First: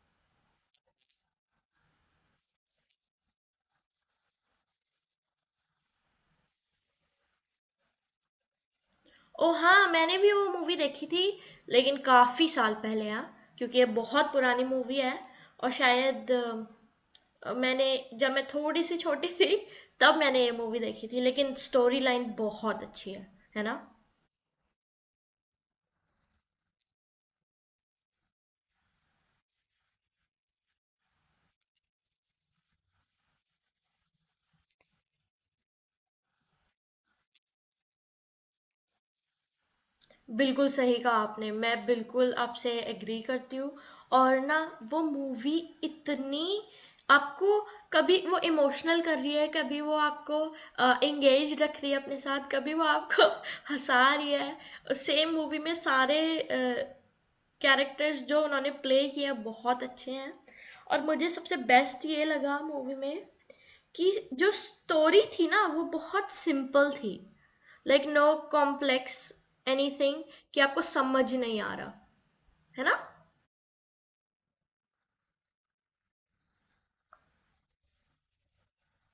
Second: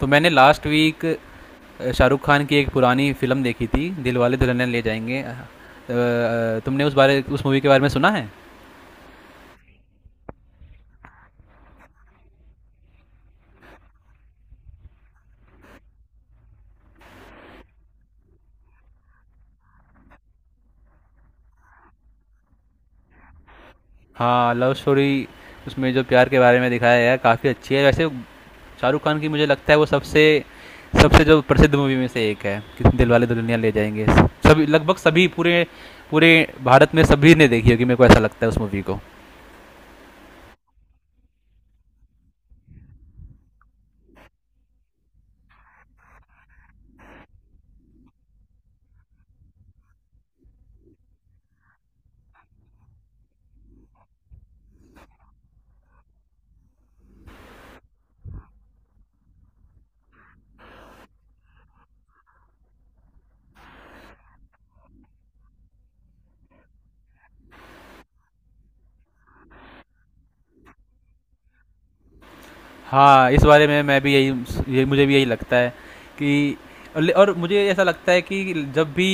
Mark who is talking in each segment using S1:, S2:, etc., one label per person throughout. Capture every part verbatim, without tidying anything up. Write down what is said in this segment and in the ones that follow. S1: तो मैंने last week Shahrukh Khan की एक पुरानी फिल्म देखी थी दिल वाले दुल्हनिया ले जाएंगे। अ, अ, तुमने उस बारे उस मूवी के बारे में सुना है।
S2: ओह हाँ, मैंने भी वो मूवी देखी थी। लेकिन काफ़ी साल पहले यार, क्योंकि ये बहुत पुरानी मूवी है। और शायद अ, मैंने, जब मैं थोड़ी सी छोटी थी तब मैंने ये मूवी देखी थी। लेकिन स्टोरी लाइन बहुत अच्छी है है ना।
S1: हाँ, लव स्टोरी उसमें जो प्यार के बारे में दिखाया गया है काफ़ी अच्छी है वैसे। शाहरुख खान की मुझे लगता है वो सबसे सबसे जो प्रसिद्ध मूवी में से एक है कि दिल वाले दुल्हनिया ले जाएंगे। सभी लगभग सभी पूरे पूरे भारत में सभी ने देखी होगी मेरे को ऐसा लगता है उस मूवी को।
S2: बिल्कुल सही कहा आपने। मैं बिल्कुल आपसे एग्री करती हूँ। और ना, वो मूवी इतनी आपको कभी वो इमोशनल कर रही है, कभी वो आपको अ, एंगेज रख रही है अपने साथ, कभी वो आपको हँसा रही है। सेम मूवी में सारे कैरेक्टर्स जो उन्होंने प्ले किए हैं बहुत अच्छे हैं। और मुझे सबसे बेस्ट ये लगा मूवी में कि जो स्टोरी थी ना वो बहुत सिंपल थी, लाइक नो कॉम्प्लेक्स एनीथिंग कि आपको समझ नहीं आ रहा, है ना।
S1: हाँ, इस बारे में मैं भी यही ये मुझे भी यही लगता है कि और और मुझे ऐसा लगता है कि जब भी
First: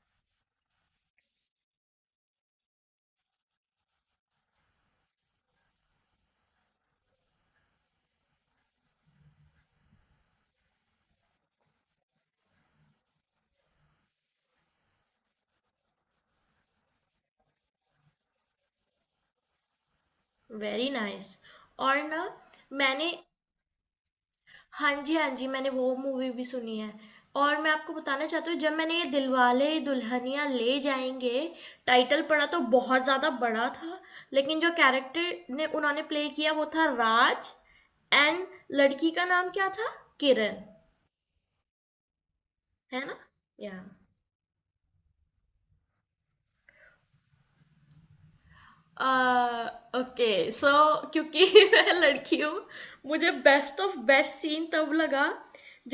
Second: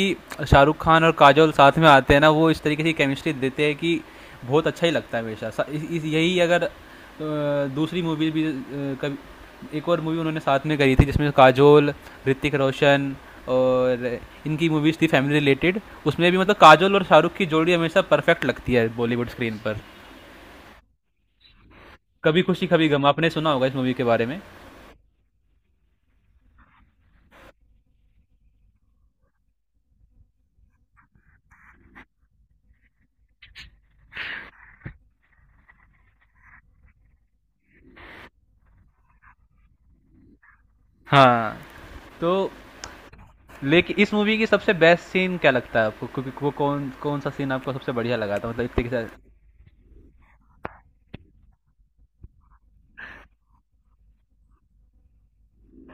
S1: शाहरुख खान और काजोल साथ में आते हैं ना वो इस तरीके की केमिस्ट्री देते हैं कि बहुत अच्छा ही लगता है हमेशा सा- इस- इस- यही अगर अ, दूसरी मूवी भी अ, कभी एक और मूवी उन्होंने साथ में करी थी जिसमें काजोल ऋतिक रोशन और इनकी मूवीज़ थी फैमिली रिलेटेड। उसमें भी मतलब काजोल और शाहरुख की जोड़ी हमेशा परफेक्ट लगती है बॉलीवुड स्क्रीन पर।
S2: Very nice nice। और ना,
S1: कभी खुशी कभी गम
S2: मैंने,
S1: आपने सुना होगा इस मूवी के बारे में।
S2: हाँ जी हाँ जी मैंने वो मूवी भी सुनी है। और मैं आपको बताना चाहती हूँ, जब मैंने ये दिलवाले दुल्हनिया ले जाएंगे टाइटल पढ़ा तो बहुत ज़्यादा बड़ा था। लेकिन जो कैरेक्टर ने उन्होंने प्ले किया वो था राज, एंड लड़की का नाम क्या था, किरण,
S1: हाँ। तो
S2: है ना। या
S1: लेकिन इस मूवी की सबसे बेस्ट सीन क्या लगता है आपको, क्योंकि वो कौन कौन सा सीन आपको सबसे बढ़िया लगा था मतलब इतने के
S2: आ,
S1: साथ।
S2: ओके सो, क्योंकि मैं लड़की हूँ, मुझे बेस्ट ऑफ बेस्ट सीन तब लगा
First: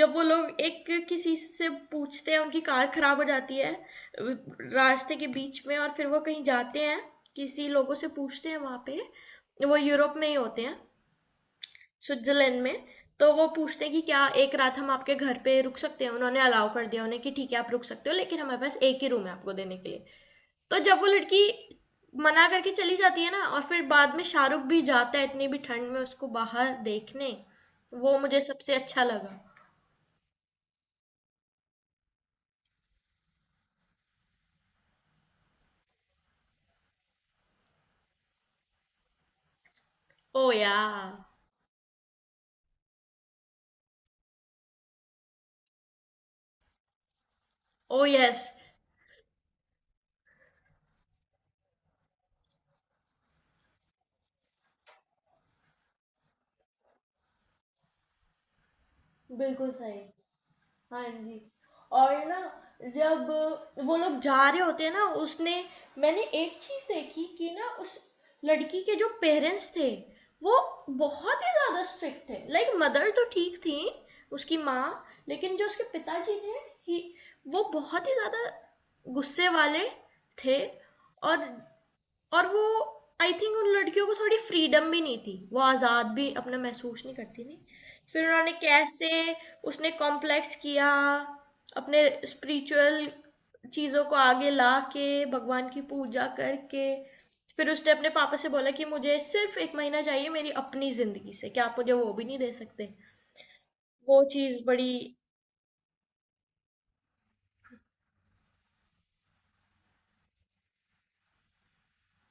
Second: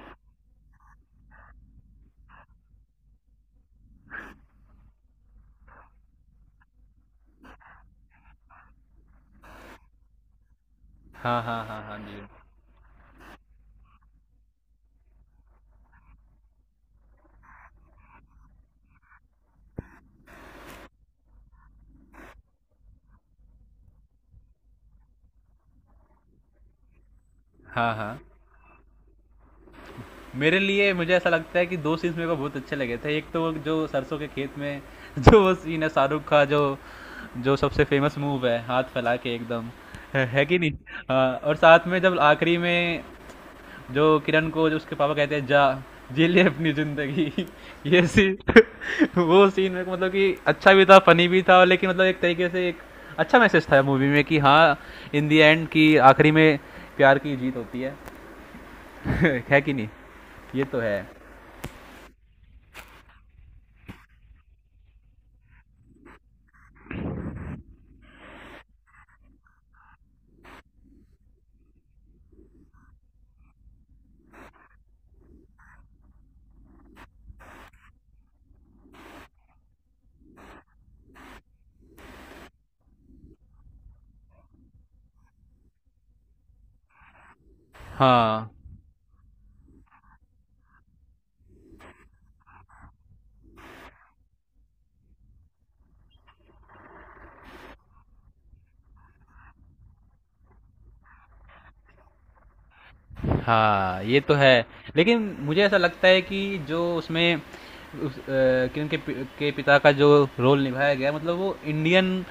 S2: जब वो लोग एक किसी से पूछते हैं, उनकी कार खराब हो जाती है रास्ते के बीच में और फिर वो कहीं जाते हैं, किसी लोगों से पूछते हैं वहाँ पे। वो यूरोप में ही होते हैं,
S1: हाँ, हाँ, हाँ, हाँ जी,
S2: स्विट्जरलैंड में। तो वो पूछते हैं कि क्या एक रात हम आपके घर पे रुक सकते हैं। उन्होंने अलाउ कर दिया उन्हें कि ठीक है आप रुक सकते हो, लेकिन हमारे पास एक ही रूम है आपको देने के लिए। तो जब वो लड़की मना करके चली जाती है ना, और फिर बाद में शाहरुख भी जाता है इतनी भी ठंड में उसको बाहर देखने,
S1: हाँ हाँ।
S2: वो मुझे सबसे अच्छा लगा।
S1: मेरे लिए मुझे ऐसा लगता है कि दो सीन्स मेरे को बहुत अच्छे लगे थे। एक तो वो जो सरसों के खेत में जो वो सीन है शाहरुख का, जो जो सबसे फेमस मूव है हाथ फैला के एकदम। है, है
S2: ओ
S1: कि नहीं।
S2: या।
S1: हाँ, और साथ में जब आखिरी में जो किरण को जो उसके पापा कहते हैं जा जी ले अपनी जिंदगी।
S2: ओ
S1: ये सीन
S2: यस,
S1: वो सीन मेरे को मतलब कि अच्छा भी था फनी भी था, और लेकिन मतलब एक तरीके से एक अच्छा मैसेज था मूवी में कि हाँ इन दी एंड कि आखिरी में प्यार की जीत होती है। है
S2: बिल्कुल
S1: कि नहीं।
S2: सही।
S1: ये तो है।
S2: हाँ जी। और ना, जब वो लोग जा रहे होते हैं ना, उसने, मैंने एक चीज़ देखी कि ना, उस लड़की के जो पेरेंट्स थे वो बहुत ही ज़्यादा स्ट्रिक्ट थे। लाइक मदर तो ठीक थी, उसकी माँ, लेकिन जो उसके पिताजी थे ही वो बहुत ही ज़्यादा गुस्से वाले थे। और और वो, आई थिंक उन लड़कियों को थोड़ी फ्रीडम भी नहीं थी, वो आज़ाद भी अपना महसूस नहीं करती थी। फिर
S1: हाँ।
S2: उन्होंने कैसे, उसने कॉम्प्लेक्स किया अपने स्पिरिचुअल चीज़ों को आगे ला के, भगवान की पूजा करके। फिर उसने अपने पापा से बोला कि मुझे सिर्फ एक महीना चाहिए मेरी अपनी ज़िंदगी से, क्या आप मुझे वो भी नहीं दे सकते।
S1: हाँ
S2: वो
S1: ये तो है।
S2: चीज़ बड़ी।
S1: लेकिन मुझे ऐसा लगता है कि जो उसमें उस, अ, कि उनके पि- के पिता का जो रोल निभाया गया, मतलब वो इंडियन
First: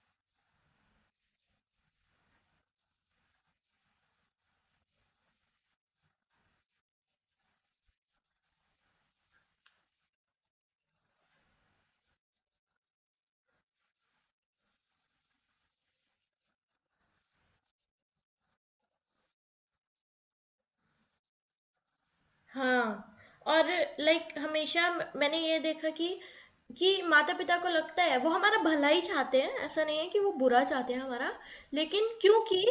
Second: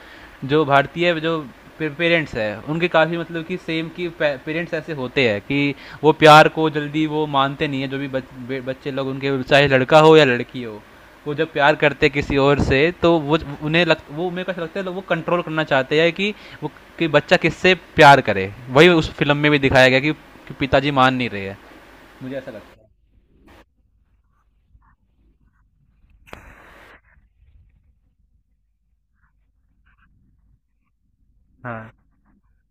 S1: जो भारतीय जो पेरेंट्स है उनके काफ़ी मतलब कि सेम कि पेरेंट्स ऐसे होते हैं कि वो प्यार को जल्दी वो मानते नहीं है। जो भी बच, बे- बच्चे लोग उनके चाहे लड़का हो या लड़की हो, वो जब प्यार करते हैं किसी और से तो वो उन्हें लग वो उन्हें कैसा लगता है वो कंट्रोल करना चाहते हैं कि वो कि बच्चा किससे प्यार करे। वही उस फिल्म में भी दिखाया गया कि, कि पिताजी मान नहीं रहे हैं। मुझे ऐसा लगता है।
S2: हाँ, और लाइक हमेशा म- मैंने ये देखा कि कि माता-पिता को लगता है वो हमारा भला ही चाहते हैं, ऐसा नहीं है कि वो बुरा चाहते हैं हमारा।
S1: हाँ,
S2: लेकिन क्योंकि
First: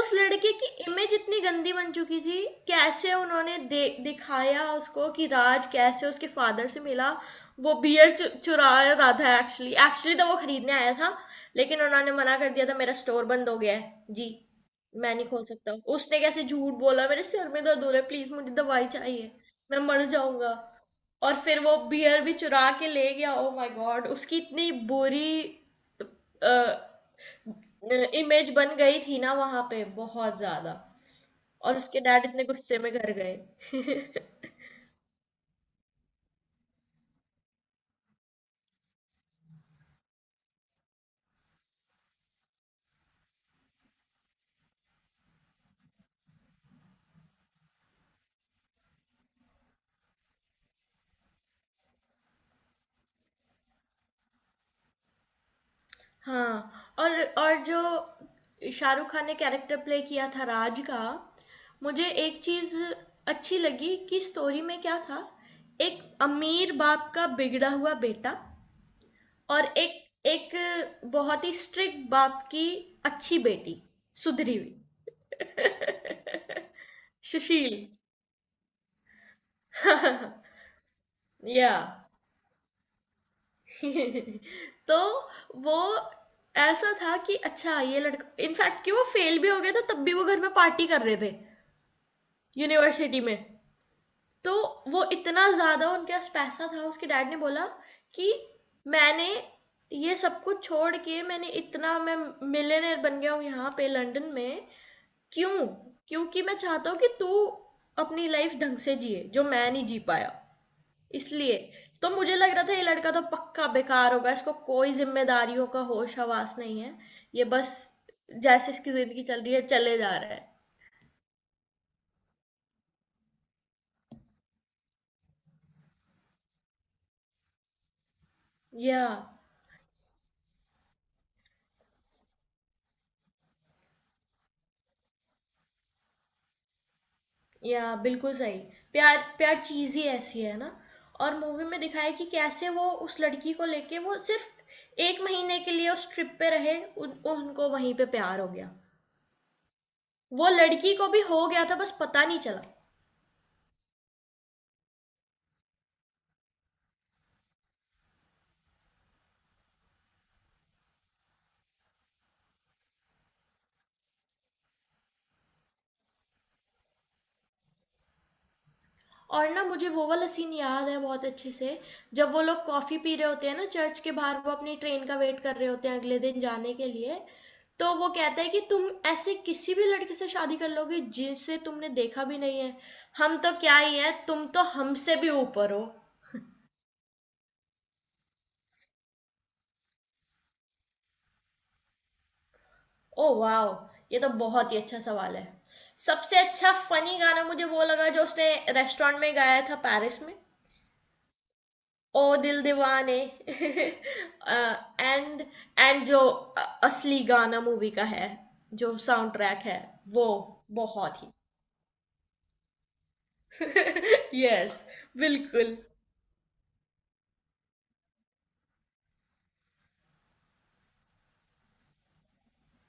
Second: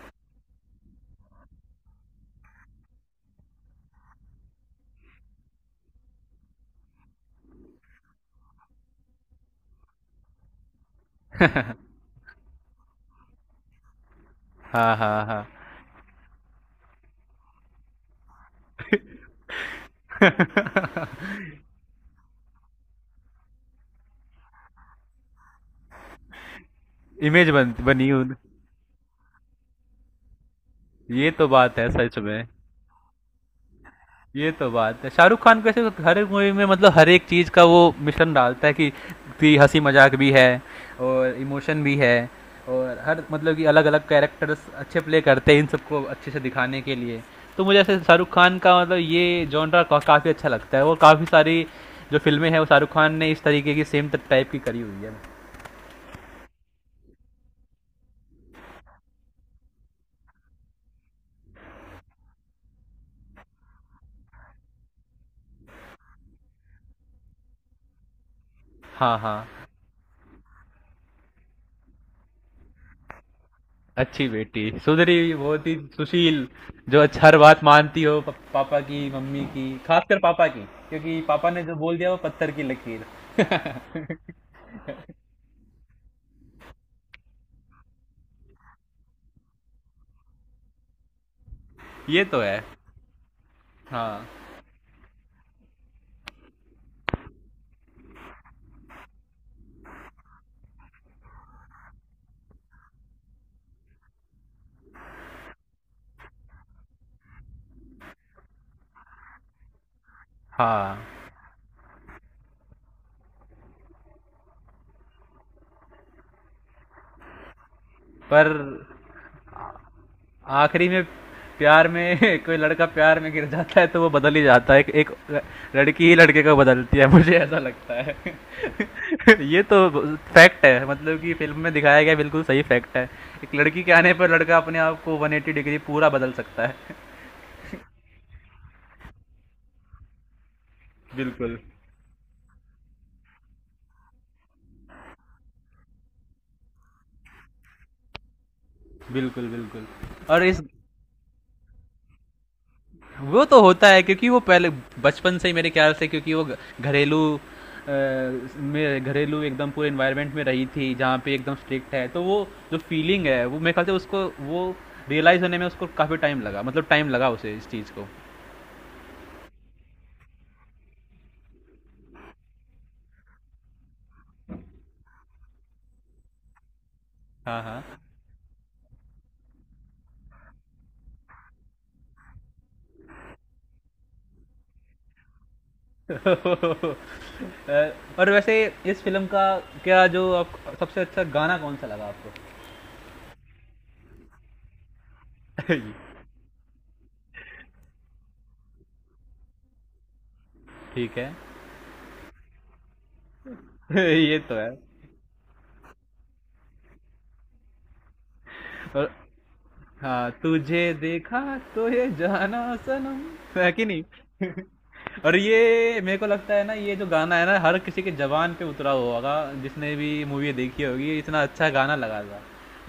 S2: उस लड़के की इमेज इतनी गंदी बन चुकी थी, कैसे उन्होंने दे, दिखाया उसको कि राज कैसे उसके फादर से मिला। वो बियर चु, चुरा रहा था एक्चुअली। एक्चुअली तो वो खरीदने आया था, लेकिन उन्होंने मना कर दिया था, मेरा स्टोर बंद हो गया है जी,
S1: हाँ,
S2: मैं
S1: हाँ,
S2: नहीं खोल
S1: हाँ।
S2: सकता। उसने कैसे झूठ बोला, मेरे सिर में दर्द हो रहा है, प्लीज मुझे दवाई चाहिए, मैं मर जाऊंगा। और फिर वो बियर भी चुरा के ले गया। ओ माय गॉड, उसकी इतनी बुरी
S1: इमेज बन बनी उन।
S2: इमेज बन गई थी ना वहां पे, बहुत ज्यादा।
S1: ये तो
S2: और
S1: बात है
S2: उसके
S1: सच
S2: डैड इतने
S1: में।
S2: गुस्से में घर गए।
S1: ये तो बात है शाहरुख खान कैसे हर एक मूवी में मतलब हर एक चीज़ का वो मिश्रण डालता है कि कि हंसी मजाक भी है और इमोशन भी है, और हर मतलब कि अलग अलग कैरेक्टर्स अच्छे प्ले करते हैं इन सबको अच्छे से दिखाने के लिए। तो मुझे ऐसे शाहरुख खान का मतलब ये जॉनरा काफ़ी अच्छा लगता है, और काफ़ी सारी जो फिल्में हैं वो शाहरुख खान ने इस तरीके की सेम टाइप की करी हुई है।
S2: हाँ, और और जो शाहरुख खान ने कैरेक्टर प्ले किया था राज का, मुझे एक चीज़ अच्छी लगी कि स्टोरी में क्या था, एक अमीर बाप का बिगड़ा हुआ बेटा,
S1: हाँ, हाँ।
S2: और एक एक बहुत ही स्ट्रिक्ट बाप की अच्छी बेटी,
S1: अच्छी
S2: सुधरी
S1: बेटी
S2: हुई,
S1: सुधरी बहुत ही सुशील जो अच्छा हर बात
S2: सुशील,
S1: मानती हो प- पापा की मम्मी की, खासकर पापा की, क्योंकि पापा ने
S2: या।
S1: जो बोल दिया वो पत्थर की लकीर।
S2: तो वो ऐसा था कि अच्छा ये लड़का इनफैक्ट कि वो फेल भी हो गया था, तब भी वो घर में पार्टी कर रहे थे,
S1: ये तो है।
S2: यूनिवर्सिटी में।
S1: हाँ,
S2: तो वो इतना ज़्यादा उनके पास पैसा था। उसके डैड ने बोला कि मैंने ये सब कुछ छोड़ के, मैंने इतना, मैं मिलियनेयर बन गया हूँ यहाँ पे लंदन में, क्यों, क्योंकि मैं चाहता हूँ कि तू अपनी लाइफ ढंग से जिए जो मैं नहीं जी पाया,
S1: हाँ।
S2: इसलिए। तो मुझे लग रहा था ये लड़का तो पक्का बेकार होगा, इसको कोई जिम्मेदारियों का होश हवास नहीं है, ये बस
S1: पर
S2: जैसे इसकी जिंदगी चल रही है चले जा रहा है।
S1: आखिरी में प्यार में कोई लड़का प्यार में गिर जाता है तो वो बदल ही जाता है। एक एक लड़की ही लड़के को बदलती है मुझे ऐसा लगता है।
S2: या।
S1: ये तो फैक्ट है मतलब कि फिल्म में दिखाया गया बिल्कुल सही फैक्ट है। एक लड़की के आने पर लड़का अपने आप को एक सौ अस्सी डिग्री पूरा बदल सकता है।
S2: या बिल्कुल सही। प्यार, प्यार चीज़ ही ऐसी है ना। और
S1: बिल्कुल,
S2: मूवी में दिखाया है कि कैसे वो उस लड़की को लेके वो सिर्फ़ एक महीने के लिए उस ट्रिप पे रहे, उन उनको वहीं पे प्यार हो गया।
S1: बिल्कुल, बिल्कुल। और
S2: वो
S1: इस
S2: लड़की को भी हो गया था, बस पता नहीं चला।
S1: वो तो होता है क्योंकि वो पहले बचपन से ही मेरे ख्याल से क्योंकि वो घ- घरेलू अ, में घरेलू एकदम पूरे इन्वायरमेंट में रही थी जहाँ पे एकदम स्ट्रिक्ट है, तो वो जो फीलिंग है वो मेरे ख्याल से उसको वो रियलाइज होने में उसको काफ़ी टाइम लगा, मतलब टाइम लगा उसे इस चीज़ को।
S2: और ना, मुझे वो वाला सीन याद है बहुत अच्छे से, जब वो लोग कॉफी पी रहे होते हैं ना, चर्च के बाहर वो अपनी ट्रेन का वेट कर रहे होते हैं अगले दिन जाने के लिए।
S1: हाँ, हाँ।
S2: तो वो कहता है कि तुम ऐसे किसी भी लड़के से शादी कर लोगे जिसे तुमने देखा भी नहीं है, हम तो क्या ही है, तुम तो हमसे भी ऊपर हो।
S1: अ, और वैसे इस फिल्म का क्या जो आप सबसे अच्छा गाना कौन सा लगा आपको।
S2: ओ वाओ, ये तो बहुत ही अच्छा सवाल है। सबसे अच्छा फनी गाना मुझे वो लगा जो उसने रेस्टोरेंट में गाया था पेरिस में,
S1: ठीक है।
S2: ओ दिल दीवाने
S1: ये तो है।
S2: एंड एंड जो अ- असली गाना मूवी का है, जो
S1: और
S2: साउंड ट्रैक है, वो
S1: हाँ तुझे
S2: बहुत ही।
S1: देखा। तो ये जाना सनम है कि
S2: यस
S1: नहीं।
S2: yes,
S1: और
S2: बिल्कुल।
S1: ये मेरे को लगता है ना ये जो गाना है ना हर किसी के जबान पे उतरा हुआ होगा। जिसने भी मूवी देखी होगी ये इतना अच्छा गाना लगा था।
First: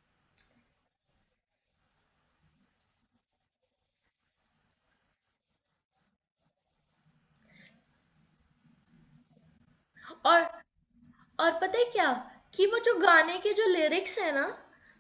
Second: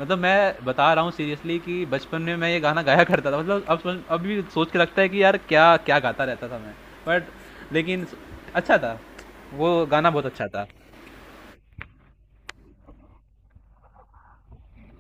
S1: मतलब मैं बता रहा हूँ सीरियसली कि बचपन में मैं ये गाना गाया करता था। मतलब अब समझ- अब भी सोच के लगता है कि यार क्या क्या गाता रहता था मैं। बट लेकिन अच्छा था। वो गाना बहुत
S2: और
S1: अच्छा था।
S2: और पता है क्या, कि वो जो गाने के जो लिरिक्स है ना,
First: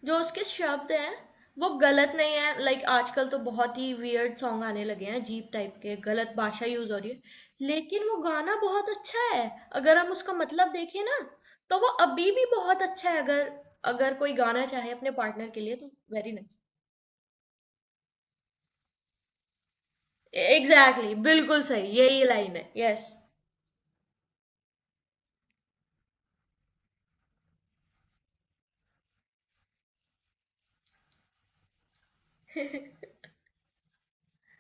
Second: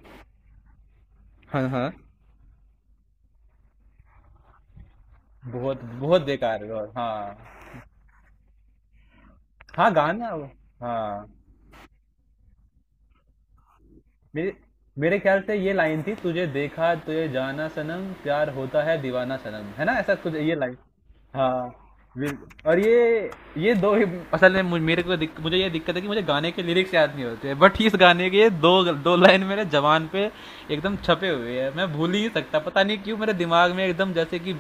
S2: जो उसके शब्द हैं,
S1: हाँ,
S2: वो
S1: हाँ।
S2: गलत नहीं है। लाइक आजकल तो बहुत ही वियर्ड सॉन्ग आने लगे हैं अजीब टाइप
S1: बहुत
S2: के,
S1: बहुत
S2: गलत
S1: बेकार
S2: भाषा
S1: है और
S2: यूज हो रही
S1: हाँ।
S2: है, लेकिन वो गाना बहुत अच्छा है।
S1: हाँ
S2: अगर हम
S1: गाना।
S2: उसका मतलब देखें ना,
S1: हाँ।
S2: तो वो अभी भी बहुत अच्छा है, अगर अगर कोई
S1: मेरे
S2: गाना चाहे अपने
S1: मेरे ख्याल
S2: पार्टनर
S1: से
S2: के
S1: ये
S2: लिए तो।
S1: लाइन थी
S2: वेरी
S1: तुझे
S2: नाइस,
S1: देखा तुझे जाना सनम प्यार होता है दीवाना सनम है ना ऐसा कुछ ये लाइन।
S2: एग्जैक्टली बिल्कुल
S1: हाँ।
S2: सही, यही लाइन
S1: बिल-
S2: है,
S1: और
S2: यस।
S1: ये ये दो ही असल में मुझ- मेरे को दिक, मुझे ये दिक्कत है कि मुझे गाने के लिरिक्स याद नहीं होते हैं, बट इस गाने के ये दो दो लाइन मेरे जवान पे एकदम छपे हुए हैं मैं भूल ही नहीं सकता। पता नहीं क्यों मेरे दिमाग में एकदम जैसे कि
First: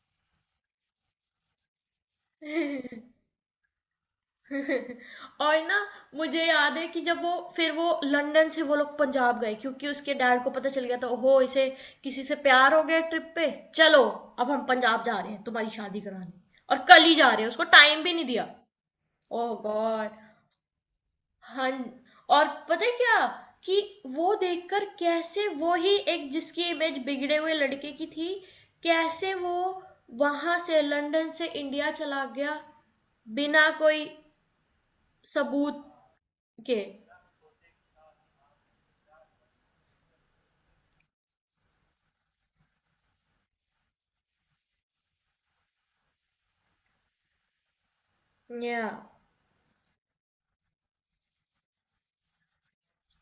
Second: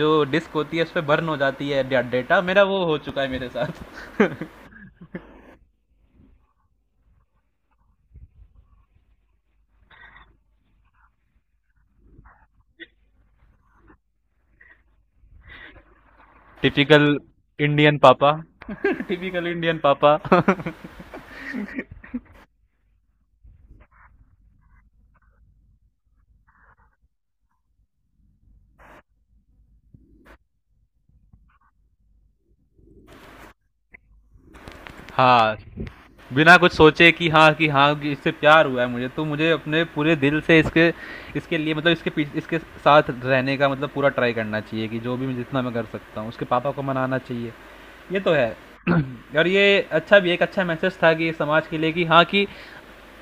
S1: जो डिस्क होती है उस पर बर्न हो जाती है डा- डेटा मेरा वो हो चुका है मेरे साथ।
S2: और ना, मुझे याद है कि जब वो फिर वो लंदन से वो लोग पंजाब गए क्योंकि उसके डैड को पता चल गया था, ओहो इसे किसी से प्यार हो गया, ट्रिप पे, चलो अब हम पंजाब जा रहे हैं तुम्हारी शादी कराने, और कल ही
S1: टिपिकल
S2: जा रहे हैं, उसको
S1: इंडियन
S2: टाइम भी नहीं
S1: पापा।
S2: दिया।
S1: टिपिकल
S2: ओह
S1: इंडियन पापा।
S2: गॉड। हाँ, और पता है क्या, कि वो देखकर कैसे वो ही एक जिसकी इमेज बिगड़े हुए लड़के की थी, कैसे वो वहां से लंदन से इंडिया चला गया बिना कोई
S1: हाँ।
S2: सबूत
S1: बिना कुछ
S2: के।
S1: सोचे कि हाँ कि हाँ कि इससे प्यार हुआ है मुझे तो मुझे अपने पूरे दिल से इसके इसके लिए मतलब इसके पीछे इसके साथ रहने का मतलब पूरा ट्राई करना चाहिए कि जो भी मैं जितना मैं कर सकता हूँ उसके पापा को मनाना चाहिए। ये तो है।
S2: या।
S1: और ये अच्छा भी एक अच्छा मैसेज था कि समाज के लिए कि हाँ कि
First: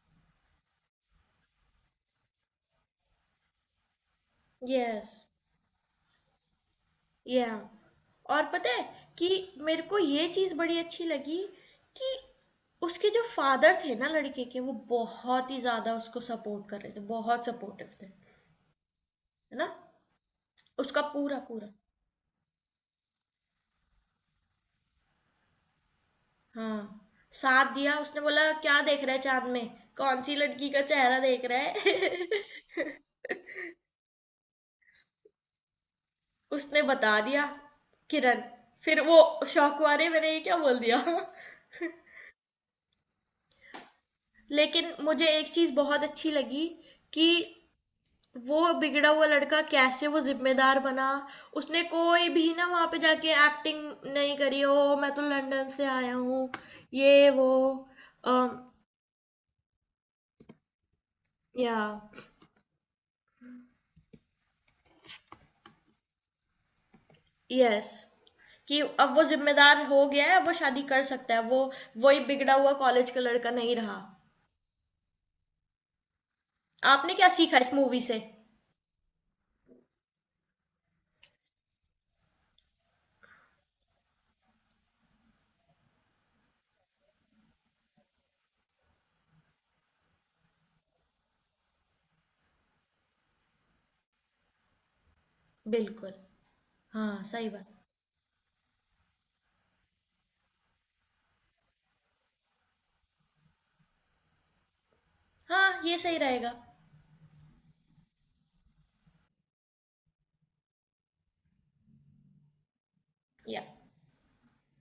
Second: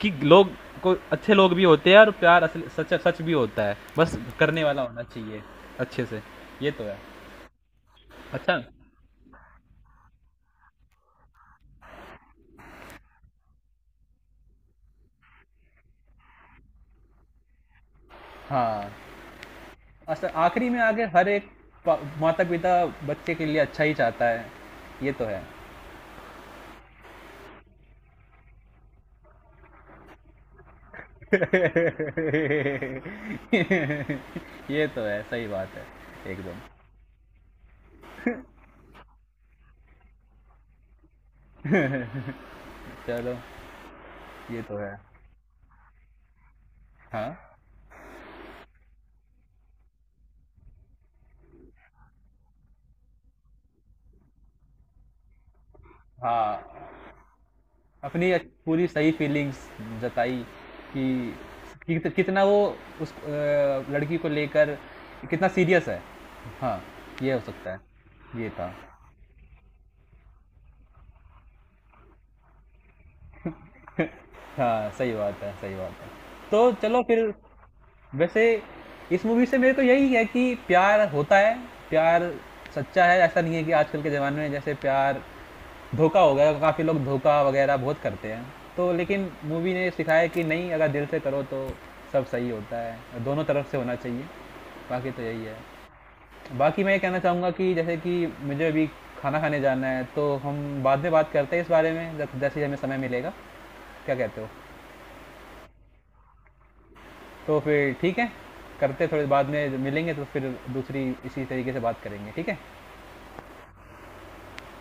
S1: कि लोग को अच्छे लोग भी होते हैं और प्यार असल सच सच भी होता है बस करने वाला होना
S2: यस।
S1: चाहिए अच्छे से। ये तो है।
S2: या। और
S1: अच्छा।
S2: पता है कि मेरे को ये चीज बड़ी अच्छी लगी कि उसके जो फादर थे ना लड़के के, वो बहुत ही ज्यादा उसको सपोर्ट कर रहे थे, बहुत सपोर्टिव थे, है
S1: हाँ,
S2: ना।
S1: असल आखिरी में
S2: उसका
S1: आगे हर
S2: पूरा
S1: एक
S2: पूरा
S1: माता पिता बच्चे के लिए अच्छा ही चाहता है। ये तो है।
S2: हाँ साथ दिया। उसने बोला क्या देख रहा है चांद में, कौन सी लड़की का चेहरा देख रहा है।
S1: ये तो है सही बात है एकदम।
S2: उसने बता दिया, किरण, फिर वो शौक वाले मैंने ये क्या बोल दिया
S1: चलो। ये तो है।
S2: लेकिन मुझे एक चीज बहुत अच्छी लगी कि
S1: हाँ,
S2: वो बिगड़ा हुआ लड़का कैसे वो जिम्मेदार बना। उसने कोई भी ना वहाँ पे जाके एक्टिंग नहीं करी, ओ मैं तो लंदन से आया हूँ
S1: हाँ।
S2: ये वो,
S1: अपनी अच्छ- पूरी सही फीलिंग्स जताई कि
S2: या
S1: कित- कितना वो उस अ, लड़की को लेकर कितना सीरियस है। हाँ ये हो सकता
S2: यस,
S1: है ये था।
S2: कि अब वो जिम्मेदार हो गया है, अब वो शादी कर सकता है, वो वही बिगड़ा हुआ कॉलेज का लड़का नहीं रहा।
S1: हाँ, सही बात है सही बात है। तो चलो
S2: आपने क्या
S1: फिर।
S2: सीखा इस मूवी से।
S1: वैसे इस मूवी से मेरे को यही है कि प्यार होता है। प्यार सच्चा है। ऐसा नहीं है कि आजकल के ज़माने में जैसे प्यार धोखा हो गया, काफ़ी लोग धोखा वगैरह बहुत करते हैं। तो लेकिन मूवी ने सिखाया कि नहीं, अगर दिल से करो तो सब सही होता है। दोनों तरफ से होना चाहिए। बाकी तो यही है।
S2: बिल्कुल।
S1: बाकी मैं ये कहना
S2: हाँ सही
S1: चाहूँगा
S2: बात।
S1: कि जैसे कि मुझे अभी खाना खाने जाना है तो हम बाद में बात करते हैं इस बारे में जब- जैसे ही हमें समय मिलेगा। क्या कहते हो।
S2: हाँ ये सही रहेगा।
S1: तो फिर ठीक है। करते हैं, थोड़ी बाद में मिलेंगे तो फिर दूसरी इसी तरीके से बात करेंगे ठीक है।
S2: या।